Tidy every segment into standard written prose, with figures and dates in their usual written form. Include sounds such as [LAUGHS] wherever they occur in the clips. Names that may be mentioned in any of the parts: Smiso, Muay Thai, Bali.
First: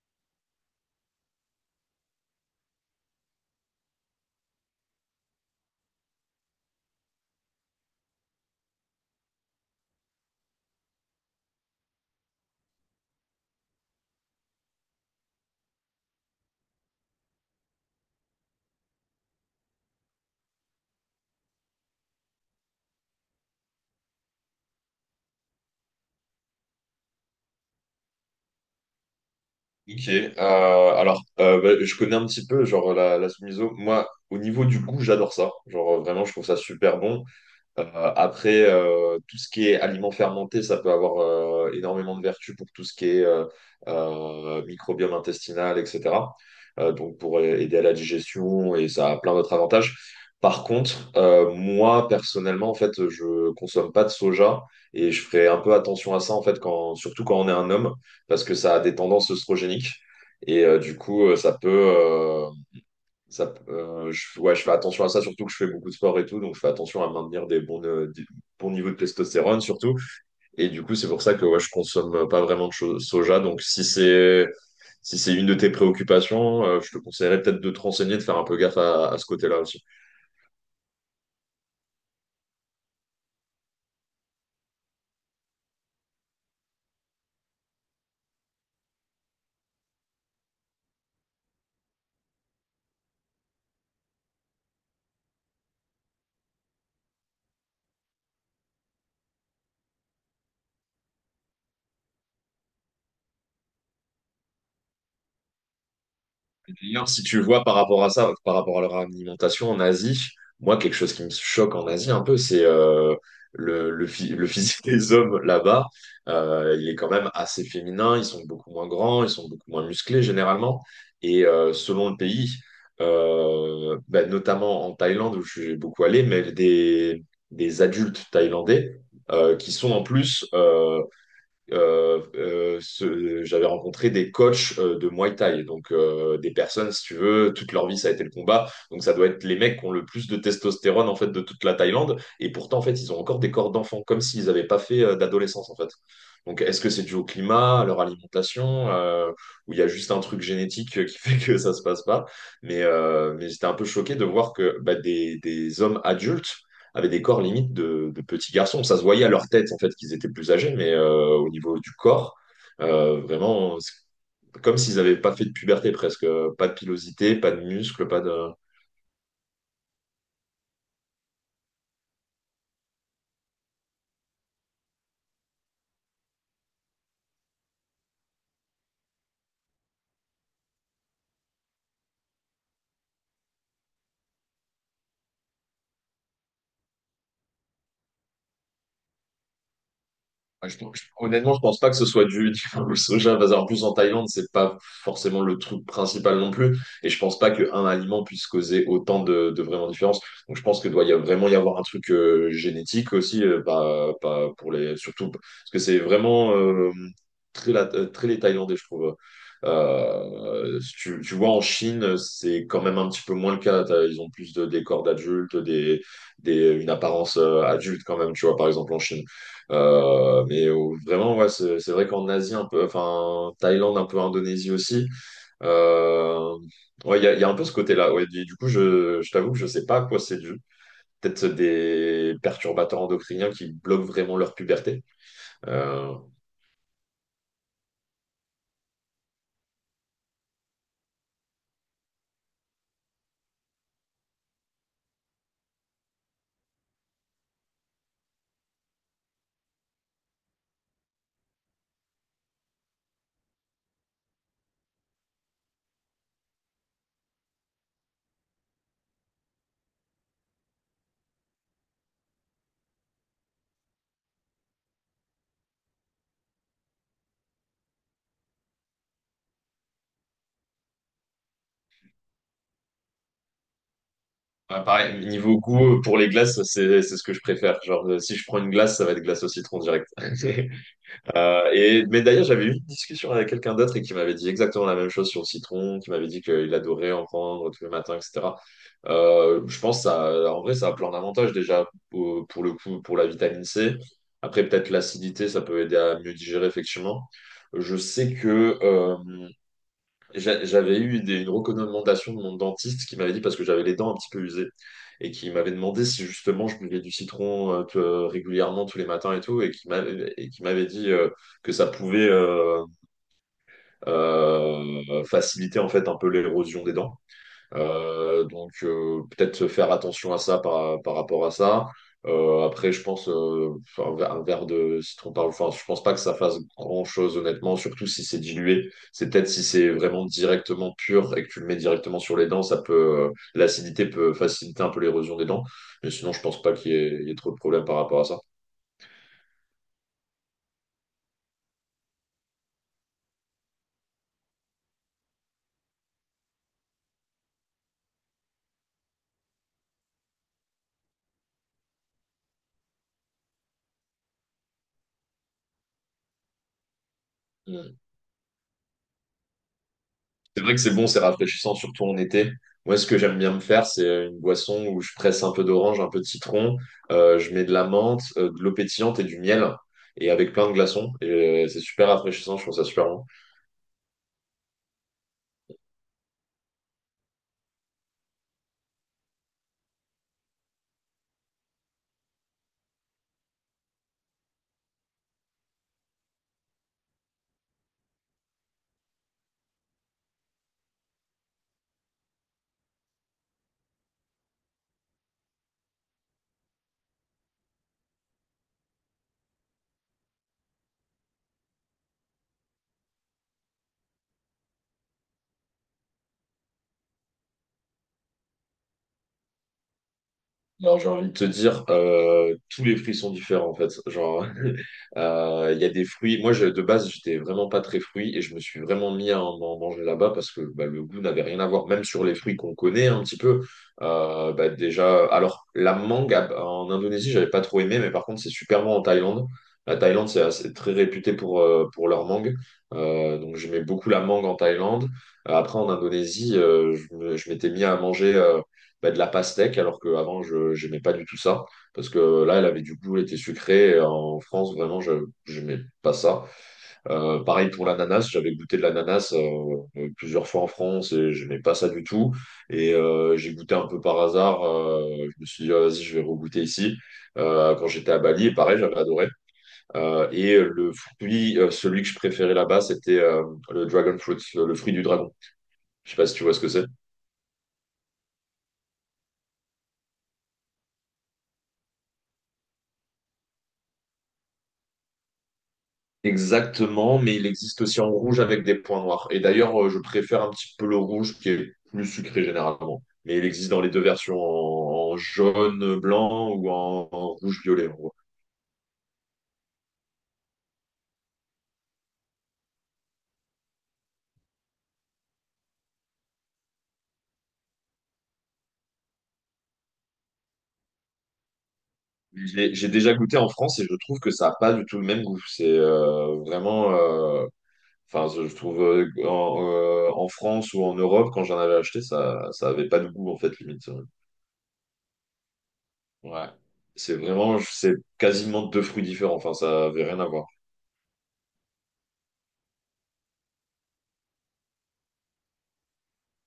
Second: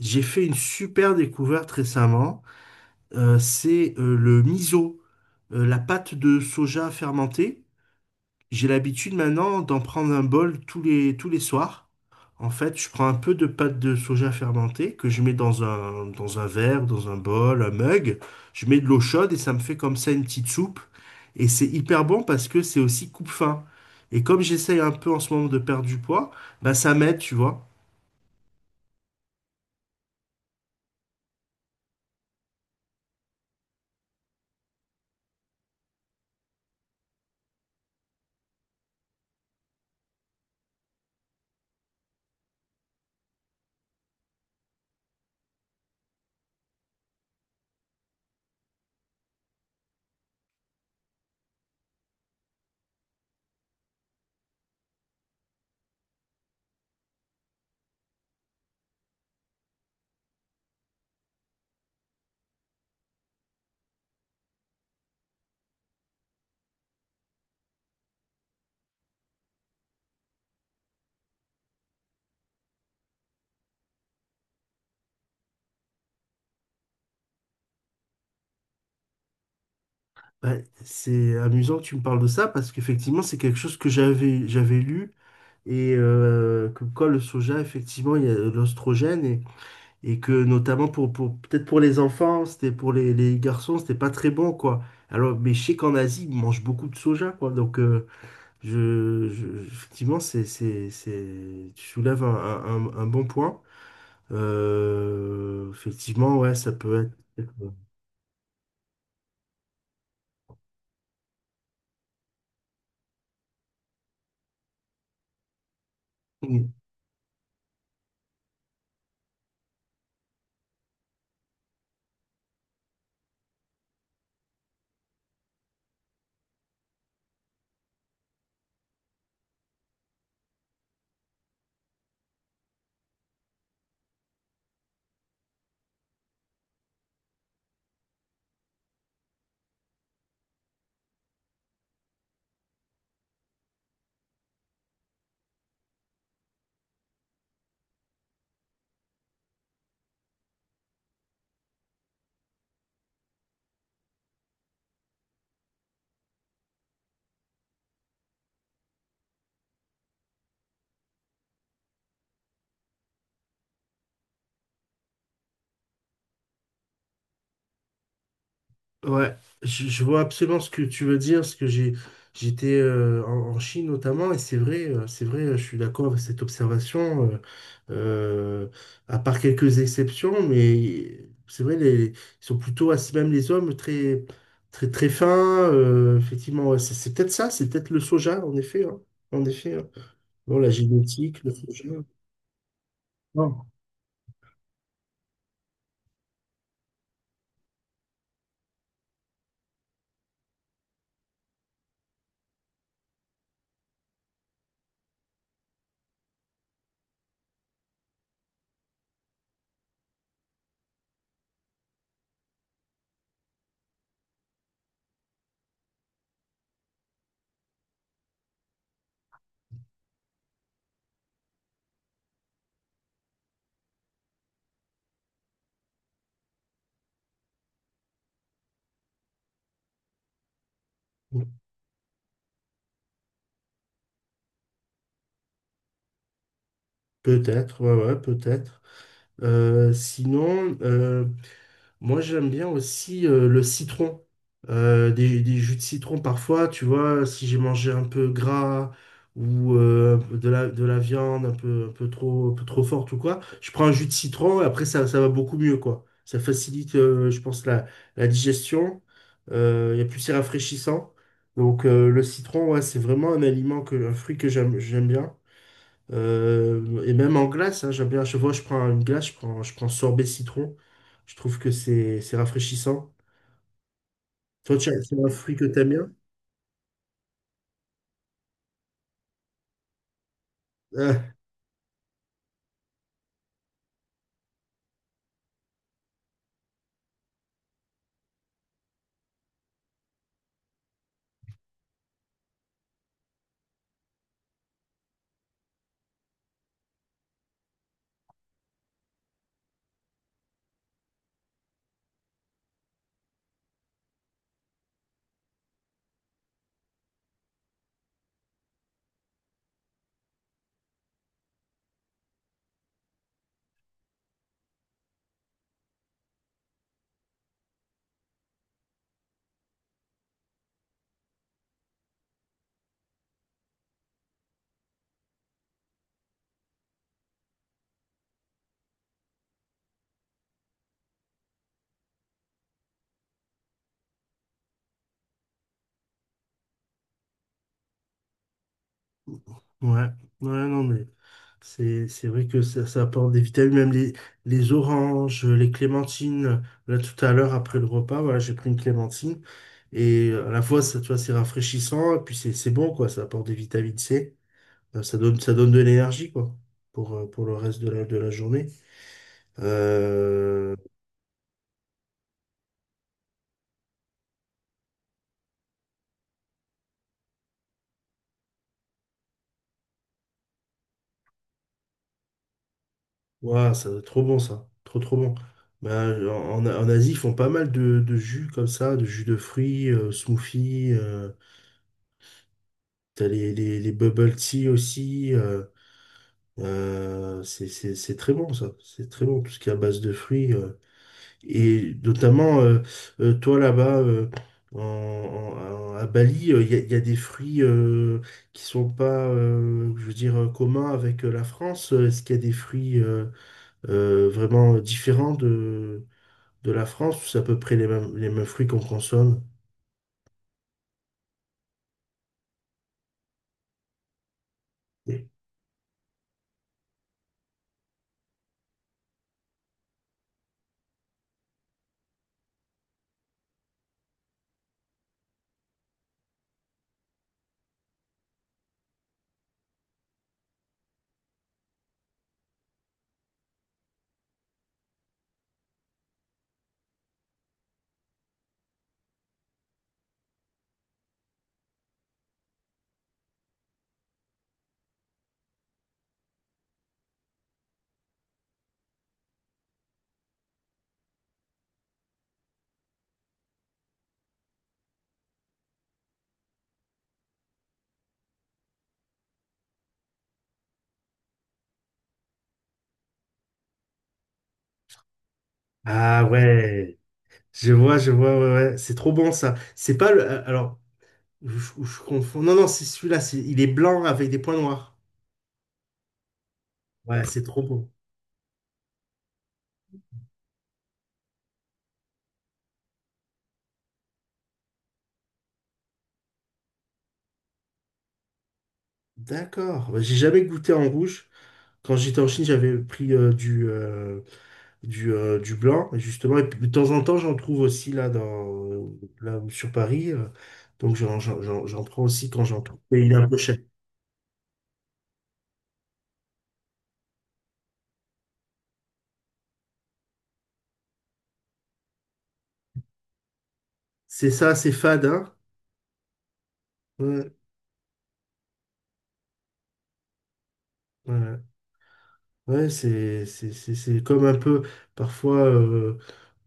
J'ai fait une super découverte récemment. C'est le miso, la pâte de soja fermentée. J'ai l'habitude maintenant d'en prendre un bol tous les soirs. En fait, je prends un peu de pâte de soja fermentée que je mets dans un verre, dans un bol, un mug. Je mets de l'eau chaude et ça me fait comme ça une petite soupe. Et c'est hyper bon parce que c'est aussi coupe-faim. Et comme j'essaye un peu en ce moment de perdre du poids, bah ça m'aide, tu vois. Ok, euh, alors , je connais un petit peu genre la Smiso. Moi, au niveau du goût, j'adore ça. Genre, vraiment, je trouve ça super bon. Tout ce qui est aliments fermentés, ça peut avoir énormément de vertus pour tout ce qui est microbiome intestinal, etc. Donc pour aider à la digestion, et ça a plein d'autres avantages. Par contre, moi personnellement, en fait, je consomme pas de soja et je ferai un peu attention à ça, en fait, surtout quand on est un homme, parce que ça a des tendances œstrogéniques et du coup, ça peut euh, ça, je, ouais, je fais attention à ça, surtout que je fais beaucoup de sport et tout, donc je fais attention à maintenir des bons niveaux de testostérone surtout. Et du coup, c'est pour ça que ouais, je consomme pas vraiment de soja. Donc si c'est une de tes préoccupations, je te conseillerais peut-être de te renseigner, de faire un peu gaffe à ce côté-là aussi. Ouais, c'est amusant que tu me parles de ça parce qu'effectivement, c'est quelque chose que j'avais lu et comme quoi le soja, effectivement, il y a l'ostrogène et que notamment pour peut-être pour les enfants, c'était pour les garçons, c'était pas très bon quoi. Alors, mais je sais qu'en Asie, ils mangent beaucoup de soja quoi. Donc, effectivement, c'est tu soulèves un bon point. Effectivement, ouais, ça D'ailleurs, peut si tu être. vois par rapport à ça, par rapport à leur alimentation en Asie, moi, quelque chose qui me choque en Asie un peu, c'est le physique [LAUGHS] des hommes là-bas. euh, Il est quand même assez féminin, ils sont beaucoup moins grands, ils sont beaucoup moins musclés généralement. Et selon le pays, notamment en Thaïlande où je suis beaucoup allé, mais des adultes thaïlandais, qui sont en plus... j'avais rencontré des coachs de Muay Thai, donc des personnes, si tu veux, toute leur vie ça a été le combat, donc ça doit être les mecs qui ont le plus de testostérone en fait de toute la Thaïlande, et pourtant en fait ils ont encore des corps d'enfants, comme s'ils n'avaient pas fait d'adolescence en fait. Donc est-ce que c'est dû au climat, à leur alimentation, ou il y a juste un truc génétique, qui [LAUGHS] fait que ça se passe pas? Mais j'étais un peu choqué de voir que bah, des hommes adultes avaient des corps limite de petits garçons. Ça se voyait à leur tête, en fait, qu'ils étaient plus âgés, mais au niveau du corps, vraiment, c'est comme s'ils n'avaient pas fait de puberté presque. Pas de pilosité, pas de muscles, pas de. Ouais, je vois absolument ce que tu veux dire, parce que j'étais en Chine notamment, et c'est vrai, je suis d'accord avec cette observation, euh, à part quelques exceptions, mais c'est vrai, ils sont plutôt, même les hommes, très fins, effectivement, ouais, c'est peut-être ça, c'est peut-être le soja, en effet, hein, en effet, hein. Bon, la génétique, le Honnêtement, je pense soja, pas que ce soit [LAUGHS] le soja, parce non. qu'en plus en Thaïlande, c'est pas forcément le truc principal non plus. Et je pense pas qu'un aliment puisse causer autant de vraiment différence. Donc je pense que vraiment y avoir un truc génétique aussi, pas pour les, surtout parce que c'est vraiment très les Thaïlandais, je trouve. Si tu, tu vois, en Chine, c'est quand même un petit peu moins le cas. Ils ont plus de décors d'adultes, une apparence, adulte quand même, tu vois, par exemple en Chine. Vraiment, ouais, c'est vrai qu'en Asie, un peu, enfin, Thaïlande, un peu Indonésie aussi, euh, ouais, il y a un peu ce côté-là. Ouais, je t'avoue que je sais pas à quoi c'est dû. Peut-être des perturbateurs endocriniens qui bloquent vraiment leur puberté. Euh, Peut-être, ouais, ouais, peut-être. Sinon, moi, j'aime bien aussi le citron. Des jus de citron parfois, tu vois, si j'ai mangé un peu gras ou un peu de la viande un peu trop forte ou quoi, je prends un jus de citron et après ça, ça va beaucoup mieux, quoi. Ça facilite, je pense, la digestion. Et plus c'est rafraîchissant. Donc le citron, ouais, c'est vraiment un aliment que, un fruit que j'aime bien. Et même en glace, hein, j'aime bien. À chaque fois je prends une glace, je prends sorbet citron. Je trouve que c'est rafraîchissant. Toi, ouais, c'est pareil, un fruit niveau que t'aimes goût, bien? pour les glaces, c'est ce que je préfère. Genre, si je prends une glace, ça va être glace au citron direct. [LAUGHS] Euh, D'ailleurs, j'avais eu une discussion avec quelqu'un d'autre et qui m'avait dit exactement la même chose sur le citron, qui m'avait dit qu'il adorait en prendre tous les matins, etc. Je pense que ça, en vrai, ça a plein d'avantages déjà pour le coup, pour la vitamine C. Après, peut-être l'acidité, ça peut aider à mieux digérer, effectivement. Je sais que J'a- J'avais eu une recommandation de mon dentiste qui m'avait dit, parce que j'avais les dents un petit peu usées, et qui m'avait demandé si justement je buvais du citron régulièrement tous les matins et tout, et qui m'avait dit que ça pouvait faciliter en fait un peu l'érosion des dents. Peut-être se faire attention à ça par rapport à ça. Après, je pense enfin, un, ver- un verre de citron par Enfin, je pense pas que ça fasse grand-chose honnêtement, surtout si c'est dilué. C'est peut-être si c'est vraiment directement pur et que tu le mets directement sur les dents, ça peut l'acidité peut faciliter un peu l'érosion des dents. Mais sinon, je pense pas il y ait trop de problèmes par rapport à ça. ouais, ouais, non, mais c'est vrai que ça apporte des vitamines, même les oranges, les clémentines. Là, tout à l'heure, après le repas, voilà, j'ai pris une clémentine. Et à la fois, ça, tu vois, c'est rafraîchissant, et puis c'est bon, quoi. Ça apporte des vitamines C. Ça donne de l'énergie, quoi, pour le reste de la journée. C'est vrai Euh, que c'est bon, c'est rafraîchissant, surtout en été. Moi, ce que j'aime bien me faire, c'est une boisson où je presse un peu d'orange, un peu de citron, je mets de la menthe, de l'eau pétillante et du miel, et avec plein de glaçons. Et c'est super rafraîchissant, je trouve ça super bon. Ouah, ça doit être trop bon ça, trop trop bon. Ben en Asie, ils font pas mal de jus comme ça, de jus de fruits, smoothies, t'as les bubble tea aussi. C'est très bon ça, c'est très bon tout ce qui est à base de fruits. Et notamment, toi là-bas, à Bali, il y, a, y a des fruits qui sont pas, je veux dire, communs avec la France. Est-ce qu'il y a des fruits vraiment différents de la France, ou c'est à peu près les mêmes fruits qu'on consomme? J'ai envie de te dire, tous les fruits sont différents en fait. Genre, [LAUGHS] il y a des fruits. De base, j'étais vraiment pas très fruit et je me suis vraiment mis à en manger là-bas parce que bah, le goût n'avait rien à voir. Même sur les fruits qu'on connaît un petit peu, bah, déjà. Alors, en Indonésie, j'avais pas trop aimé, mais par contre, c'est super bon en Thaïlande. La Thaïlande, c'est très réputé pour leur mangue. Donc, j'aimais beaucoup la mangue en Thaïlande. En Indonésie, je m'étais mis à manger de la pastèque, alors qu'avant, je n'aimais pas du tout ça. Parce que là, elle avait du goût, elle était sucrée. En France, vraiment, je n'aimais pas ça. Pareil pour l'ananas, j'avais goûté de l'ananas plusieurs fois en France et je n'aimais pas ça du tout. Et j'ai goûté un peu par hasard. Je me suis dit, ah, vas-y, je vais regoûter ici. Quand j'étais à Bali, et pareil, j'avais adoré. Et le fruit, celui que je préférais là-bas, c'était le dragon fruit, le fruit du dragon. Je sais Ah pas si tu vois ce que c'est. ouais, je vois, ouais, ouais. C'est trop bon ça. C'est pas le. Alors, je confonds. Non, non, c'est celui-là. Il est blanc avec des points noirs. Exactement, Ouais, mais c'est il trop existe bon. aussi en rouge avec des points noirs. Et d'ailleurs, je préfère un petit peu le rouge qui est plus sucré généralement. Mais il existe dans les deux versions, en jaune, blanc ou en rouge, violet, en gros. D'accord. Bah, j'ai jamais goûté en rouge. Quand j'étais en Chine, j'avais pris du blanc, justement. Et puis, de temps en temps, j'en trouve aussi là, là sur Paris. Donc, j'en prends aussi quand j'en J'ai trouve. j'ai Et il est déjà un peu goûté en cher. France et je trouve que ça n'a pas du tout le même goût. C'est je trouve, en France ou en Europe, quand j'en avais acheté, ça avait pas de goût en fait, limite. C'est ça, c'est fade, hein? Ouais. C'est Ouais. vraiment, c'est quasiment deux fruits différents. Enfin, ça avait rien à voir. Ouais, Ouais, c'est comme un peu, parfois, euh,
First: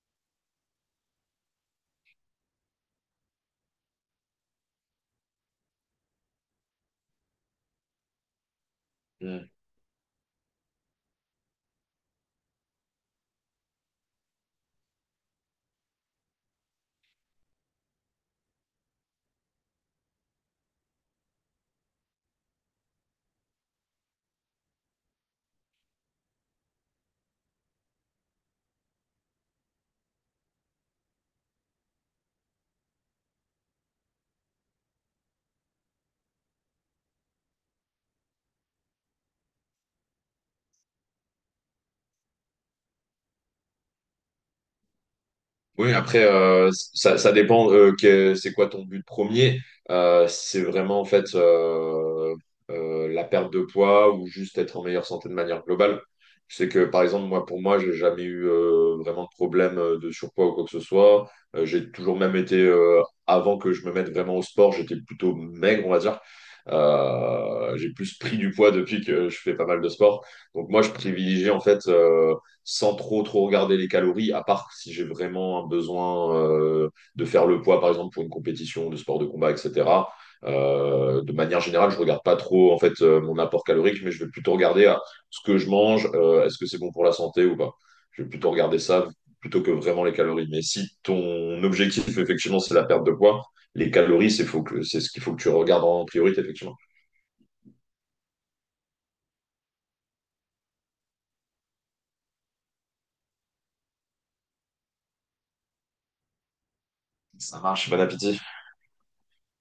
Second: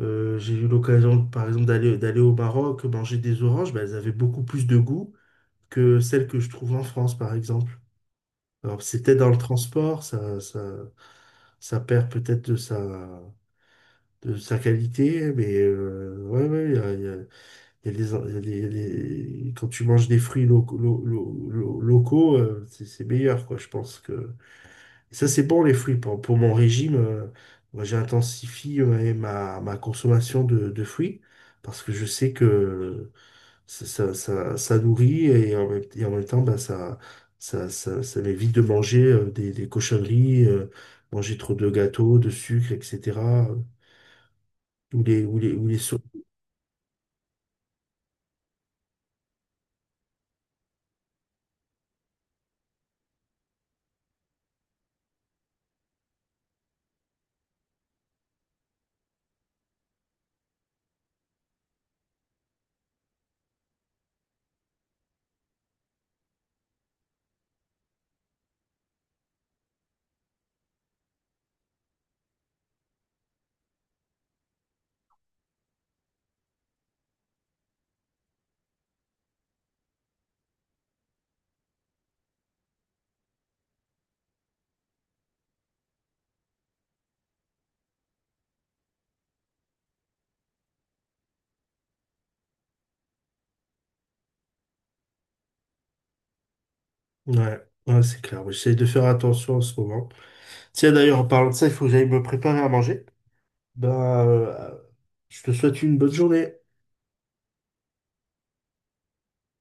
euh, j'ai eu l'occasion, par exemple, d'aller au Maroc, manger des oranges, bah, elles avaient beaucoup plus de goût que celles que je trouve en France, par exemple. Alors, c'était dans le transport, ça perd peut-être de sa qualité, mais ouais, ouais, il y a, il y a- il y a des il y a des- quand tu manges des fruits locaux, locaux, c'est meilleur, quoi, je pense que. Ça, c'est bon, les fruits. Pour mon régime, moi, j'intensifie ma consommation de fruits parce que je sais que ça nourrit et et en même temps, bah, ça m'évite de manger des cochonneries, manger trop de gâteaux, de sucre, etc. Ou les Oui, sauces. après, ça dépend c'est quoi ton but premier. C'est vraiment en fait La perte de poids ou juste être en meilleure santé de manière globale. C'est que par exemple, moi pour moi, j'ai jamais eu vraiment de problème de surpoids ou quoi que ce soit. J'ai toujours même été, avant que je me mette vraiment au sport, j'étais plutôt maigre, on va dire. J'ai plus pris du poids depuis que je fais pas mal de sport. Donc moi, je privilégie en fait, sans trop regarder les calories, à part si j'ai vraiment un besoin de faire le poids, par exemple pour une compétition de sport de combat, etc. De manière générale, je regarde pas trop en fait mon apport calorique, mais je vais plutôt regarder ce que je mange, est-ce que c'est bon pour la santé ou pas. Je vais plutôt regarder ça plutôt que vraiment les calories. Mais si ton objectif effectivement c'est la perte de poids, les calories c'est ce qu'il faut que tu regardes en priorité effectivement. Ouais, ouais, c'est clair. Ouais, j'essaie de faire attention en ce moment. Tiens, d'ailleurs, en parlant de ça, il faut que j'aille me préparer à manger. Bah, je te souhaite une bonne journée. Ça marche, bon appétit.